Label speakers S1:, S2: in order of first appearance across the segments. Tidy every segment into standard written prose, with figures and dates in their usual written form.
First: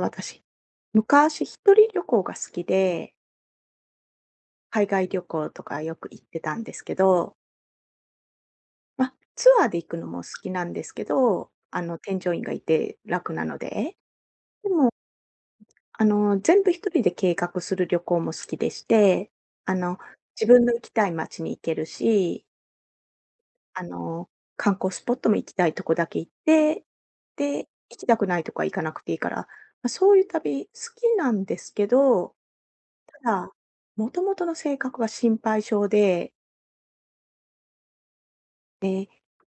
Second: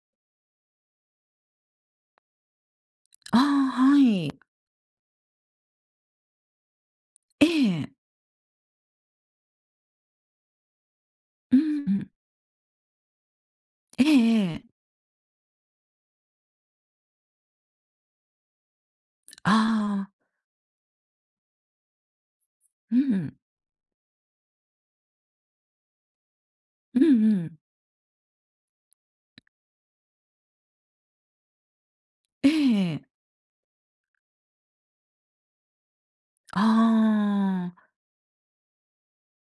S1: 私、昔一人旅行が好きで、
S2: ああ、はい。
S1: 海外旅行とかよく行ってたんですけど、
S2: ええ。
S1: まあ、ツアーで行くのも好きなんですけど、
S2: うんうん。
S1: 添乗員がいて楽なので。
S2: えええ
S1: で
S2: え。
S1: も、全部一人で計画する旅行も好きでして、あの、
S2: ああ、
S1: 自分の行きたい街に行けるし、
S2: うん。
S1: あの、観光スポットも行きたいとこだけ行って、
S2: うんうん。
S1: で、行きたくないとこは行かなくていいから、ま、そういう旅好きなんですけど、
S2: ええ
S1: じもともとの性格が心配性で、
S2: ああ。
S1: で、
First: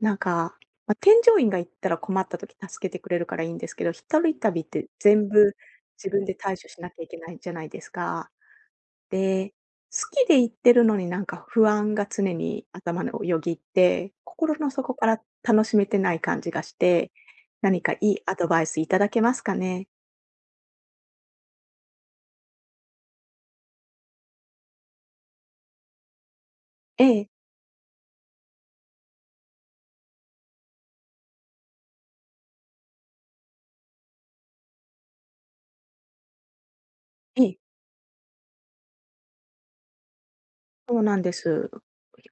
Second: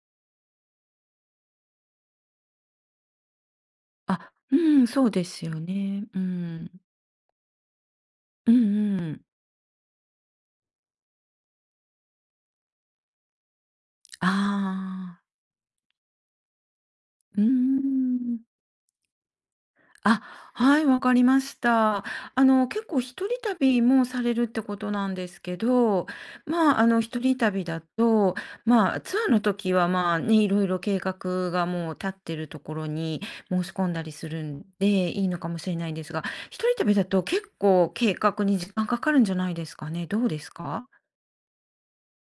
S1: なんか、まあ、添乗員が行ったら困った時助けてくれるからいいんですけど、一
S2: あ、
S1: 人
S2: う
S1: 旅っ
S2: ん、
S1: て
S2: そうで
S1: 全
S2: す
S1: 部
S2: よね。
S1: 自
S2: う
S1: 分で対処
S2: ん。
S1: しなきゃいけないじゃないですか。
S2: うんうん。
S1: で、好きで行ってるのになんか不安が常に頭のよぎって、心の底か
S2: あ
S1: ら
S2: あ。
S1: 楽しめてない感じがして、
S2: うー
S1: 何かいいア
S2: ん。
S1: ドバイスいただけますかね？
S2: あ、はい、わかりました。結構一人旅もされるってことなんですけど、まあ、
S1: え
S2: 一
S1: え、
S2: 人旅だと、まあ、ツアーの時は、まあね、いろいろ計画がもう立ってるところに申し込んだりするんでいいのかもしれないんですが、一人旅だと
S1: え
S2: 結
S1: え。
S2: 構計画に時間かかるんじゃないですかね。どうですか？
S1: そうなんです。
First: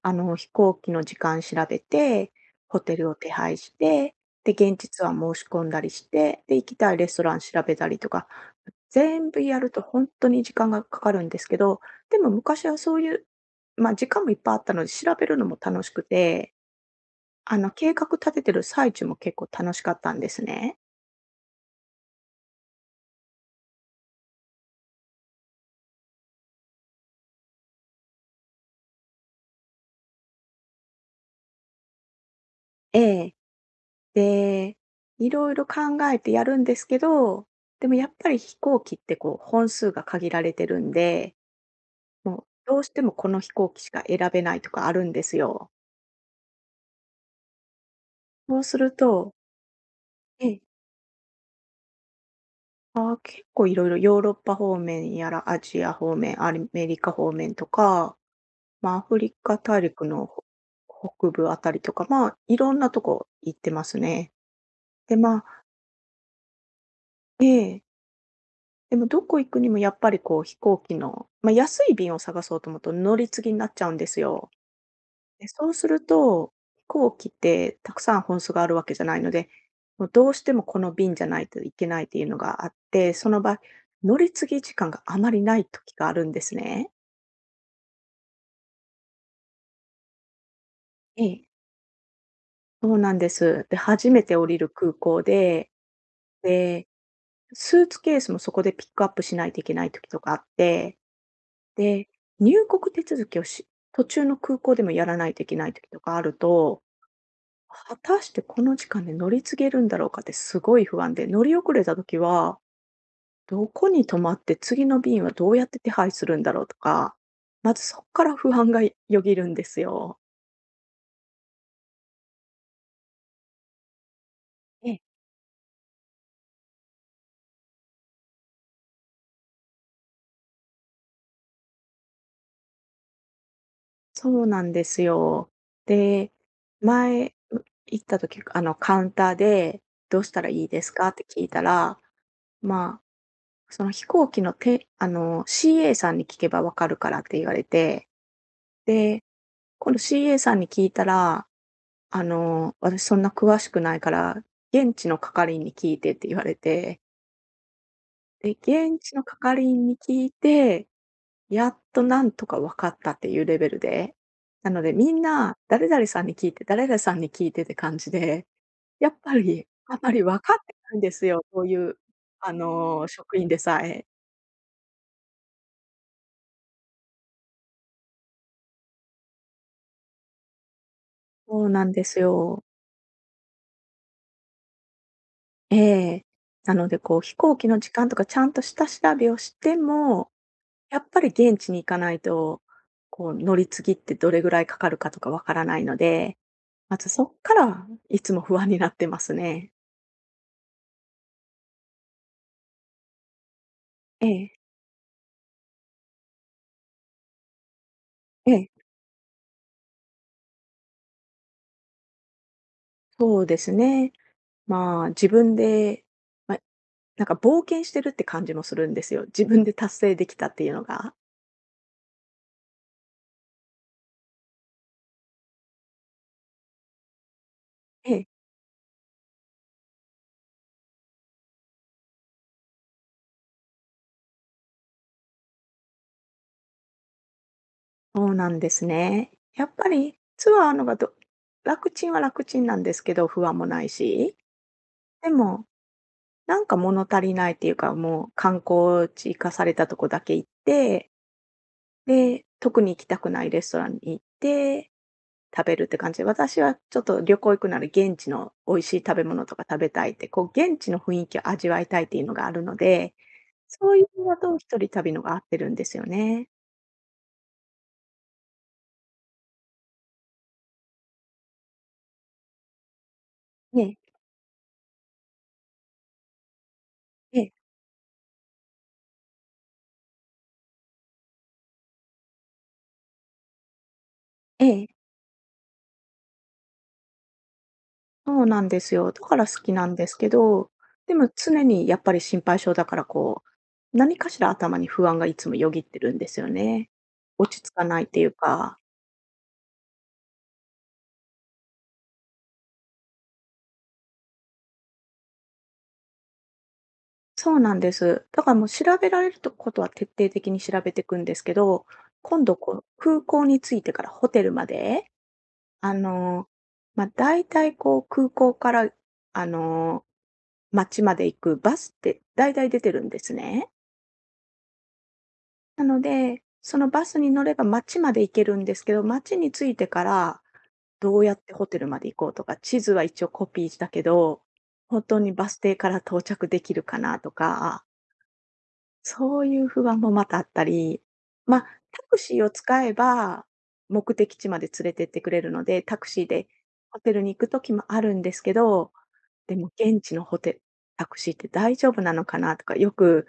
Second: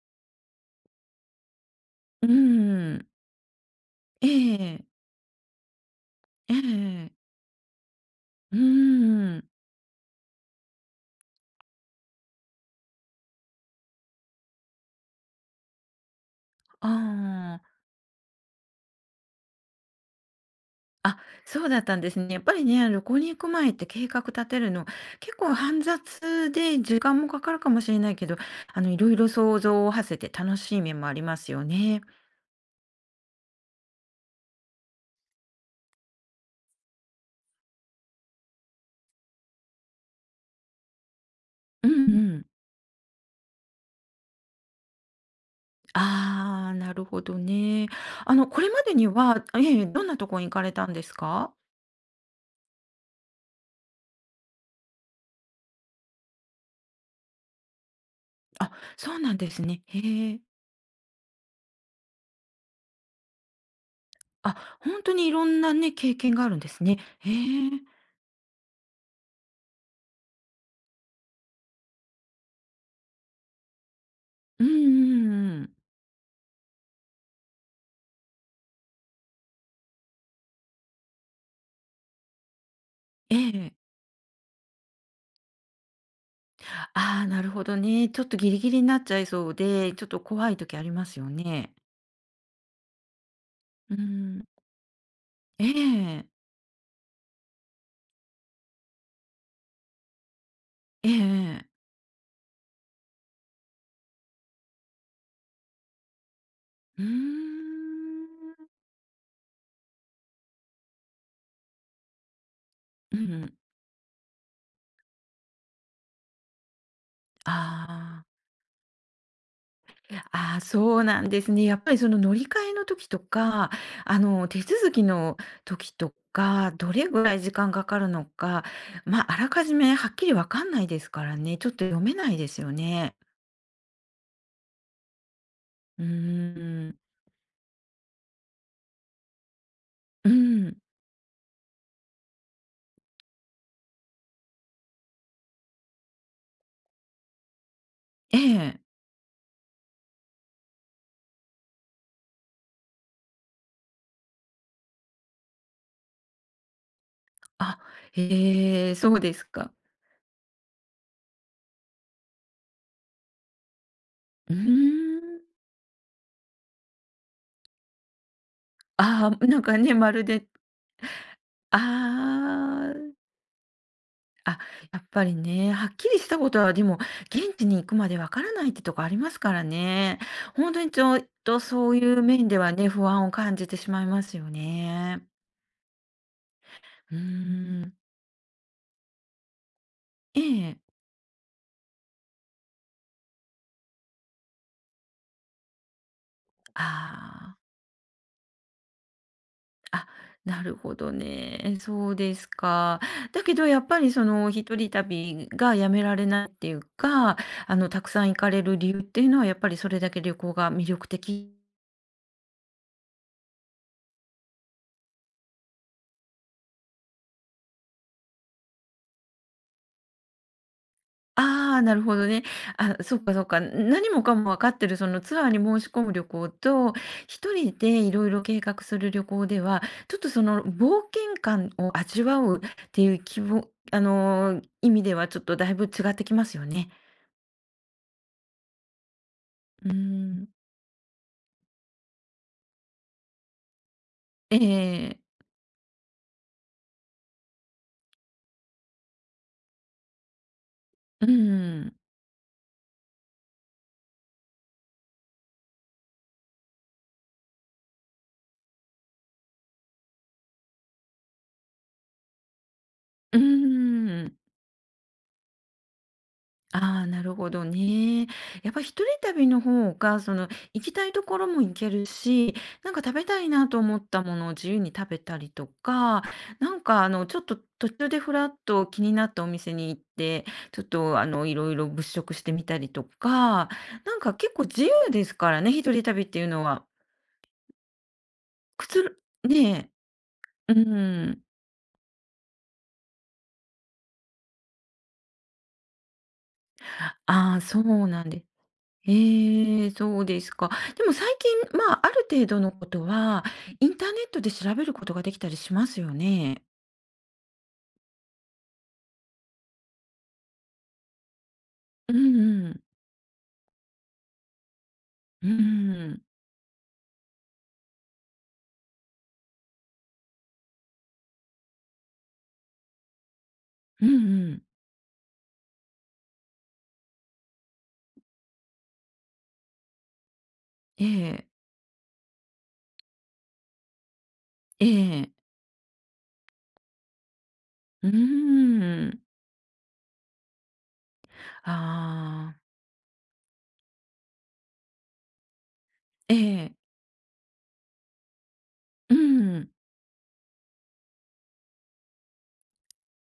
S1: 飛行機の時間調べ
S2: う
S1: て、ホ
S2: ー
S1: テ
S2: ん。
S1: ルを手配して、
S2: え
S1: で、現
S2: え、
S1: 地ツアー申し込んだりして、
S2: え
S1: で、行きたいレ
S2: え、
S1: ストラン調べたりとか、
S2: う
S1: 全部
S2: ん。
S1: やると本当に時間がかかるんですけど、でも昔はそういう、ま、時間もいっぱいあったので、調べるのも楽しくて、
S2: ああ。
S1: 計画立ててる最中も結構楽しかったんですね。
S2: あ、そうだったんですね。やっぱりね、旅行に行く前って計画立てるの、結構煩雑で時間もかかるかもしれないけど、いろいろ想像を馳せて楽しい面もありますよね。
S1: ええ。で、いろいろ考えてやるんですけど、でもやっぱり飛行機ってこう本数が限られてるんで
S2: うんう
S1: も
S2: ん。
S1: う、どうしてもこの飛行機しか選べないとかあるんですよ。
S2: ああ、なるほどね。
S1: そ
S2: こ
S1: う
S2: れ
S1: す
S2: ま
S1: る
S2: でに
S1: と、
S2: は、どんなとこ
S1: え
S2: に行
S1: え、
S2: かれたんですか？
S1: 結構いろいろヨーロッパ方面やら、アジア方面、アメリカ方面とか、
S2: あ、
S1: まあ、ア
S2: そ
S1: フ
S2: うな
S1: リ
S2: んで
S1: カ
S2: す
S1: 大
S2: ね。
S1: 陸の
S2: へえ。
S1: 北部あたりとか、まあ、いろんなとこ行ってますね。
S2: あ、本当
S1: で、
S2: にい
S1: ま
S2: ろん
S1: あ、
S2: なね、経験があるんですね。へ
S1: え
S2: え。
S1: え、でもどこ行くにもやっぱりこう飛行機の、まあ、安い便を探そうと思うと乗り継ぎになっちゃうんですよ。
S2: うんうん
S1: で、
S2: う
S1: そ
S2: ん。
S1: うすると、飛行機ってたくさん本数があるわけじゃないので、もうどうしてもこの便じゃないといけないっていうのがあって、そ
S2: え
S1: の場合、
S2: え。
S1: 乗り継ぎ時間があまりない時があるんですね。
S2: ああ、なるほどね。ちょっとギリギリになっちゃいそうで、ちょっと怖い時あります
S1: え
S2: よ
S1: え。
S2: ね。
S1: そうなんです。で、
S2: う
S1: 初めて
S2: ん。
S1: 降りる空港
S2: え
S1: で、
S2: え。
S1: で、スーツケースもそこでピックアップしないといけない時とかあって、
S2: ええええ
S1: で、入国手続きを途中の空港でもやらないといけない時とかあると、
S2: うー
S1: 果たしてこ
S2: ん。
S1: の時間で乗り継げるんだろうかってすごい不安で、乗り遅れた時は、
S2: うん。
S1: どこに泊まって次の便はどうやって手配するんだろうとか、
S2: あ
S1: まずそこか
S2: あ。
S1: ら不安がよぎるんですよ。
S2: ああ、そうなんですね。やっぱりその乗り換えの時とか、手
S1: え
S2: 続
S1: え。
S2: きの時とか、どれぐらい時間かかるのか、まあ、あらかじめはっきりわかんないですからね、ちょっと読めないですよね。
S1: そうなんですよ。
S2: うー
S1: で、
S2: ん。
S1: 前、行った時、あの、カウンターで、どう
S2: う
S1: したらいい
S2: ん。
S1: ですかって聞いたら、まあ、その飛行機のてあの、CA さんに聞けばわかるからって言われて、
S2: ええ。
S1: で、今度 CA さんに聞いたら、私そんな詳しくないから、現地の係員に聞いてって言われて、
S2: あ、
S1: で、
S2: へえ、
S1: 現
S2: そ
S1: 地
S2: う
S1: の
S2: です
S1: 係
S2: か。
S1: 員に聞いて、やっとなんとか分かったっていうレベルで、
S2: うー
S1: なのでみん
S2: ん。
S1: な、誰々さんに聞いて、誰々さんに聞いてって感じで、やっぱ
S2: ああ、なん
S1: り、
S2: かね、
S1: あ
S2: ま
S1: まり
S2: る
S1: 分
S2: で
S1: かってないんですよ、そういう、
S2: あ
S1: 職員でさえ。
S2: あ、あ、やっぱりね、はっきりしたことはでも、現地に行くまでわからないってとこありますからね。ほんとにちょっ
S1: そ
S2: と
S1: うな
S2: そ
S1: ん
S2: う
S1: で
S2: い
S1: す
S2: う面で
S1: よ。
S2: はね、不安を感じてしまいますよね。
S1: ええ。なので
S2: う
S1: こう飛行機の
S2: ー
S1: 時
S2: ん。
S1: 間とかちゃんと下調べをしても、
S2: ええ。
S1: やっぱり現地に行かないと、こう乗り継ぎってどれぐらいかかるかとかわからないので、まずそっか
S2: ああ。
S1: らいつも不安になってますね。
S2: あ、なるほどね。そうですか。だけどやっぱりそ
S1: え
S2: の
S1: え、
S2: 一人旅がやめられないっていうか、あのたくさん行か
S1: え
S2: れ
S1: え、
S2: る理由っていうのはやっぱりそれだけ旅行が魅力的。
S1: そうですね。まあ自分で、まあ、なんか冒険してるって感じもするんですよ。自分で達成できたっていうのが。
S2: ああ、なるほどね。あ、そうかそうか。何もかも分かってるそのツアーに申し込む旅行と、一人でい
S1: ええ、
S2: ろいろ計画する旅行では、ちょっとその冒険感を味わうっていう希望、意味ではちょっとだいぶ違ってきますよね。
S1: そうなんですね。やっぱ
S2: う
S1: り
S2: ん。
S1: ツアーのが楽ちんは楽ちんなんですけど、不安もないし、
S2: ええ
S1: でも、なんか物足りないっていうか、もう観光地行かされたとこだけ行って、
S2: うーん、
S1: で、特に行きたくないレストランに行って、食べるって感じで、私はちょっと旅行行くなら現地の美味しい食べ物とか食べたいって、こう現地の雰囲気を味わいたいっていうのがあるので、
S2: う
S1: そういう
S2: ー
S1: の
S2: ん。
S1: だと一人旅のが合ってるんですよね。
S2: ああ、なるほどね。やっぱ一人旅の方が、行きたいところも行けるし、なんか食べたいなと
S1: ええ、
S2: 思ったものを自由に食べたりとか、なんか、ちょ
S1: え
S2: っ
S1: え、
S2: と途中でふらっと気になったお店に行って、ちょっと、いろいろ物色してみたりとか、なんか結構
S1: え
S2: 自
S1: え、
S2: 由ですからね、一人旅っていうのは。
S1: そうなんで
S2: く
S1: す
S2: つ
S1: よ。
S2: ろ
S1: だから好きな
S2: ね
S1: んですけど、
S2: え、う
S1: で
S2: ー
S1: も
S2: ん。
S1: 常にやっぱり心配性だからこう、何かしら頭に不安がいつもよぎってるんですよね。
S2: あ
S1: 落
S2: あ、
S1: ち着
S2: そ
S1: かないっ
S2: う
S1: て
S2: な
S1: い
S2: ん
S1: う
S2: です
S1: か。
S2: ええ、そうですか。でも最近、まあ、ある程度のことは、インターネットで調べることができたりしますよね。
S1: そうなんです。だからもう調べられるとことは徹底的に調べていくんですけど、
S2: うん
S1: 今度
S2: う
S1: こ
S2: ん。
S1: う、空港に着いてからホテルまで、
S2: うん
S1: あ
S2: うん。
S1: の、まあ、だいたいこう空港から、あの、街まで行くバスってだいたい出てるんですね。
S2: うんうん。
S1: なので、そのバスに乗れば街まで行けるんですけど、街に着いてから
S2: え
S1: どうやっ
S2: え。
S1: てホテルまで行こうとか、地図は一応コピーしたけど、
S2: え
S1: 本当に
S2: え。
S1: バス停から到着できるかなとか、
S2: うーん。
S1: そういう不安もまたあったり、まあ、タクシーを
S2: ああ。
S1: 使えば、目的地まで連れてってくれるので、タクシー
S2: え
S1: で
S2: え。
S1: ホテルに行くときもあるんですけど、
S2: う
S1: でも
S2: ん。
S1: 現地のホテルタクシーって大丈夫なのかなとか、よく、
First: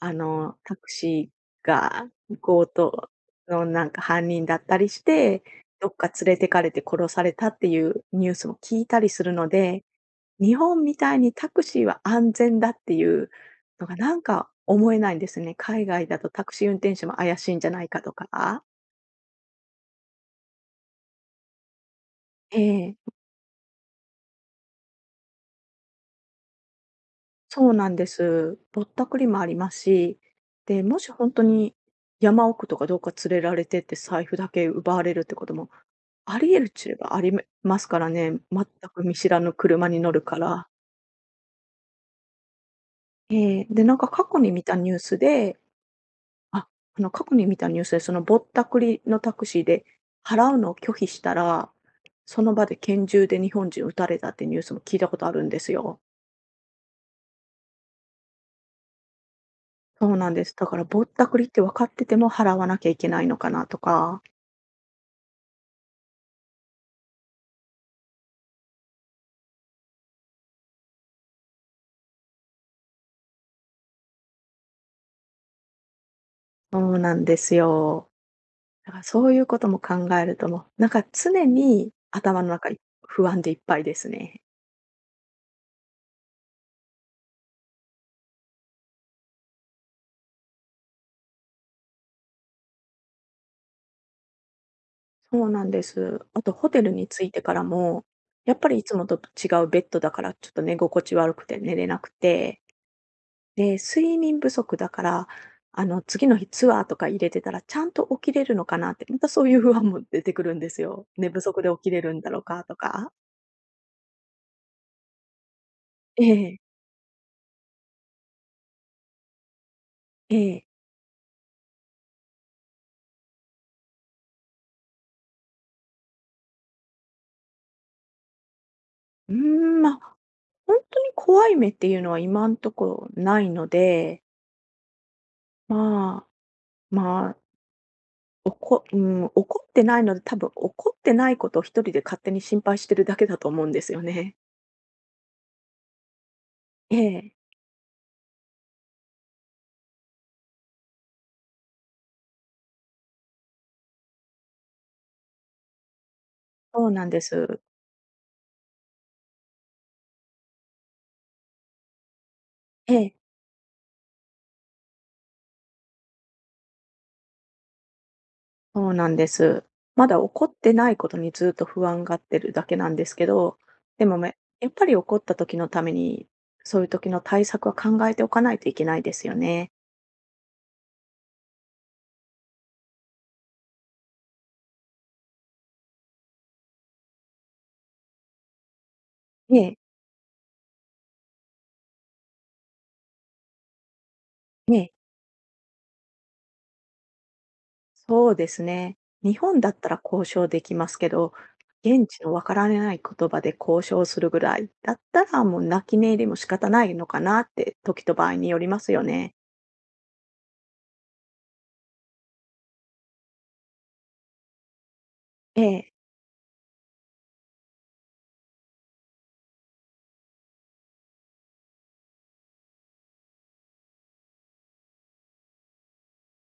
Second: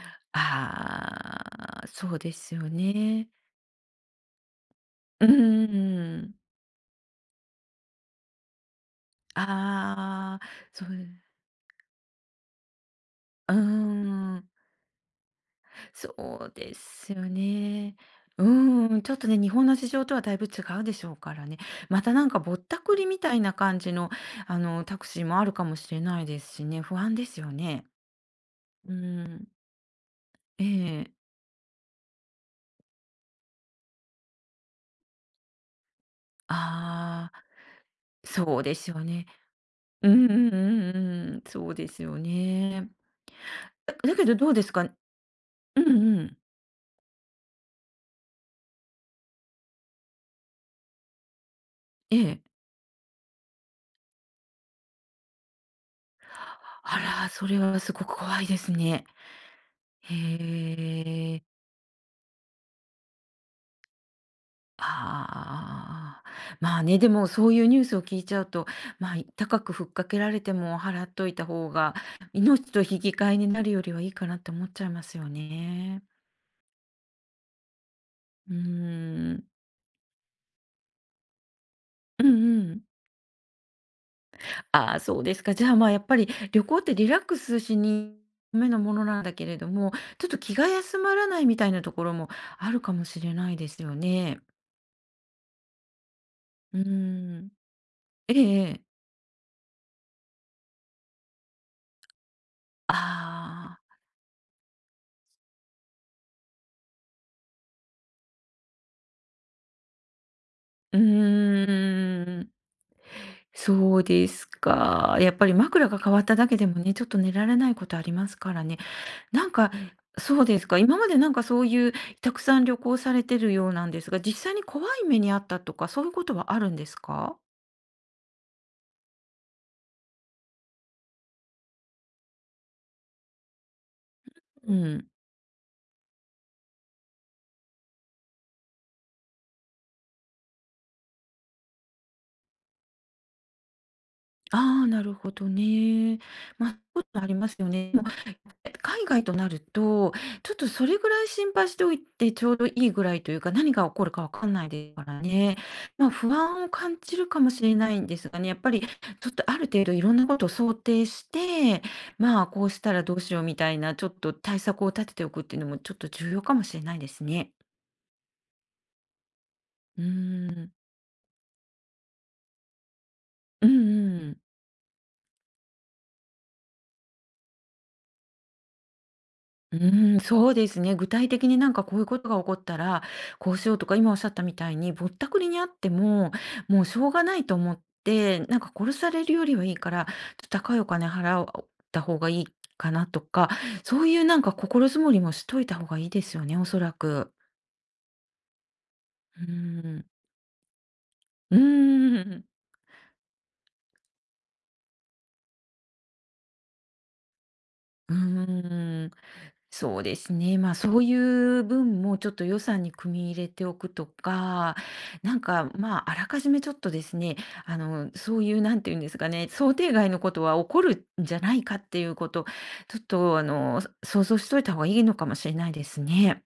S1: タクシー
S2: ああ、
S1: が
S2: そうですよ
S1: 強盗
S2: ね。
S1: のなんか犯人だったりし
S2: う
S1: て、どっか
S2: ん。
S1: 連れてかれて殺されたっていうニュースも聞いたりするので、
S2: ああ、
S1: 日本
S2: そう。
S1: みたいにタクシーは安全だっていう
S2: うー
S1: のがなん
S2: ん。
S1: か思えないんですね。海外
S2: そ
S1: だとタ
S2: う
S1: クシー
S2: で
S1: 運転手も
S2: すよ
S1: 怪しいんじゃない
S2: ね。
S1: かと
S2: う
S1: か。
S2: ーん、ちょっとね、日本の事情とはだいぶ違うでしょうからね。またなんかぼっ
S1: え
S2: たくり
S1: え、
S2: みたいな感じの、タクシーもあるかもしれないですしね、不安ですよ
S1: そう
S2: ね。
S1: なんです。ぼっ
S2: う
S1: たくりもあ
S2: ん。
S1: りますし、
S2: え
S1: で、もし
S2: え。
S1: 本当に山奥とかどうか連れられてって財布だけ奪われるってこともあり得るっちゅえばあ
S2: あ
S1: り
S2: あ、
S1: ますからね。
S2: そう
S1: 全
S2: ですよ
S1: く見
S2: ね。
S1: 知らぬ車に
S2: う
S1: 乗る
S2: んう
S1: か
S2: んうん
S1: ら。
S2: うんうん、そうですよね。
S1: ええ、で、
S2: だ
S1: なんか
S2: だけどどうですか？うんうん。
S1: あ、過去に見たニュースで、そのぼったくりのタクシーで払うのを拒否したら、
S2: ええ。
S1: その場で拳銃で日本人撃たれたってニュースも聞いたことあるんですよ。
S2: あら、それはすごく怖いですね。
S1: そうなんです。だ
S2: へ
S1: からぼったく
S2: え。
S1: りって分かってても払わなきゃいけないのかなとか、
S2: ああ、まあね、でもそういうニュースを聞いちゃうと、まあ、高くふっかけられても払っといた方が、命と引き換えになるよりはいいかなって思っちゃいますよね。
S1: そうなんですよ。
S2: うー
S1: だからそうい
S2: ん。
S1: うことも考えると、もうなんか常に
S2: うん
S1: 頭の
S2: う
S1: 中
S2: ん。
S1: 不安でいっぱいですね。
S2: ああ、そうですか。じゃあ、まあ、やっぱり旅行ってリラックスしにためのものなんだけれども、ちょっと気が休まらないみたいなところもあるかもしれないですよね。
S1: そうなんです。あとホ
S2: う
S1: テ
S2: ー
S1: ルに着いて
S2: ん。
S1: からも、
S2: ええ
S1: やっ
S2: え
S1: ぱり
S2: え。
S1: いつもと違うベッドだからちょっと寝心地悪くて寝れなくて、で、
S2: ああ。
S1: 睡眠不足だから、次の日ツアーとか入れてたら、ちゃんと起きれるのかなって、またそういう不安も出てくるんです
S2: う
S1: よ。寝不足で起きれるんだろ
S2: ー
S1: う
S2: ん。
S1: かとか。
S2: そうですか。やっぱり枕が変わ
S1: え
S2: っただ
S1: え、
S2: けでもね、ちょっと寝られないことありますからね。なんか、
S1: え
S2: そうで
S1: え。
S2: すか、今までなんかそういうたくさん旅行されてるようなんですが、実際に怖い目に遭ったとか、そういうことはあるんですか？
S1: うーん、まあ、ほんとに怖い目っていうのは今んとこないので、
S2: うん。
S1: まあ、まあ、おこうん、怒ってないので、多分怒ってないことを一人で勝手に心配してるだけだと思うんですよね。
S2: ああ、なるほどね。まあ、そ
S1: え
S2: ういうことあ
S1: え、
S2: りますよね。海外となると、ちょっとそれぐらい心配しておいてちょうどいいぐらいというか、何が起こるかわかんないですからね。まあ、不安を
S1: そう
S2: 感
S1: なん
S2: じ
S1: で
S2: るかも
S1: す。
S2: しれないんですがね、やっぱりちょっとある程度いろんなことを想定して、まあ、こうした
S1: え
S2: らど
S1: え。
S2: うしようみたいな、ちょっと対策を立てておくっていうのもちょっと重要かもしれないですね。
S1: そうなんです。
S2: う
S1: まだ起こ
S2: ー
S1: っ
S2: ん。
S1: てないことにずっと不安がってるだけなんですけど、
S2: うん
S1: でも
S2: うん。
S1: やっぱり起こった時のために、そういう時の対策は考えておかないといけないですよね。
S2: うーん、そうですね。具体的になんかこういうことが起こったら、こうしようとか、今おっしゃったみたいに、ぼったくりにあっても、もうしょうがないと思って、なんか殺されるより
S1: ね、
S2: はい
S1: え、
S2: いから、ちょっと高いお金払った方がいいかなとか、そういうなんか
S1: ね
S2: 心づ
S1: え、
S2: もりもしといた方がいいですよね、おそらく。
S1: そうですね。日
S2: う
S1: 本だったら
S2: ーん。
S1: 交渉できますけど、
S2: うー
S1: 現地のわ
S2: ん。
S1: からない言葉で交渉するぐらいだったら、もう泣き寝入りも仕方ないのかなって、時と
S2: う
S1: 場合によりますよ
S2: ーん。
S1: ね。
S2: そうですね。まあ、そういう分もちょっと予算に組み入れておくとか、なん
S1: え
S2: か、
S1: え、
S2: まあ、あらかじめちょっとですね、そういう、なんていうんですかね、想定外のことは起こるんじゃないかっていうこと、ちょっと、想像しといた方がいいのかもしれないですね。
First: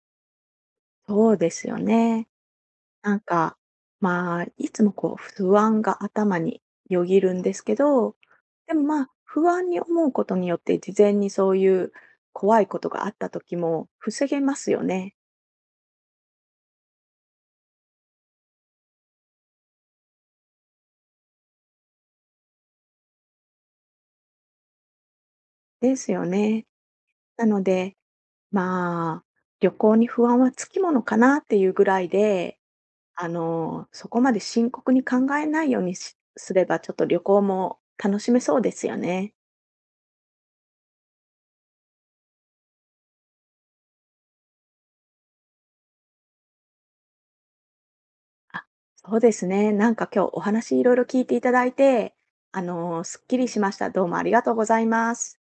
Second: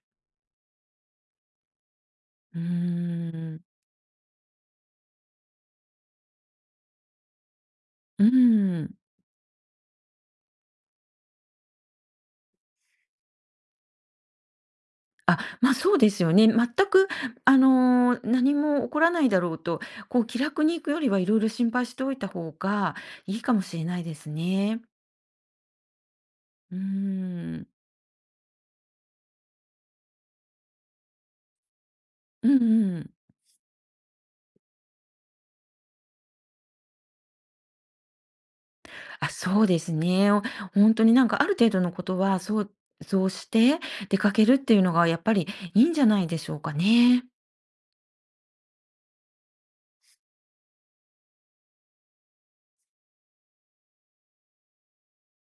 S1: そうですよね。
S2: うー
S1: なんか、
S2: ん。
S1: まあ、いつもこう不安が頭によぎるんですけど、
S2: う
S1: でも
S2: ーん。
S1: まあ、不安に思うことによって、事前にそういう怖いことがあった時も防げますよね。
S2: あ、まあそうですよね。全く、何も起こらないだろうと、こう気楽に行くよりはいろいろ心配しておいた方がいいかもしれないですね。
S1: ですよね。
S2: うー
S1: なの
S2: ん。
S1: で、まあ、旅行に不安はつきものかなっていうぐらい
S2: うん
S1: で、
S2: うん。
S1: そこまで深刻に考えないようにしすれば、ちょっと旅行も楽しめそうですよ
S2: あ、
S1: ね。
S2: そうですね。おほんとになんかある程度のことは、そうそうして出かけるっていうのがやっぱりいいんじゃないでしょうかね。
S1: あ、そうですね。なんか今日お話いろいろ聞いていただいて、すっきりしました。どうもありがとうございます。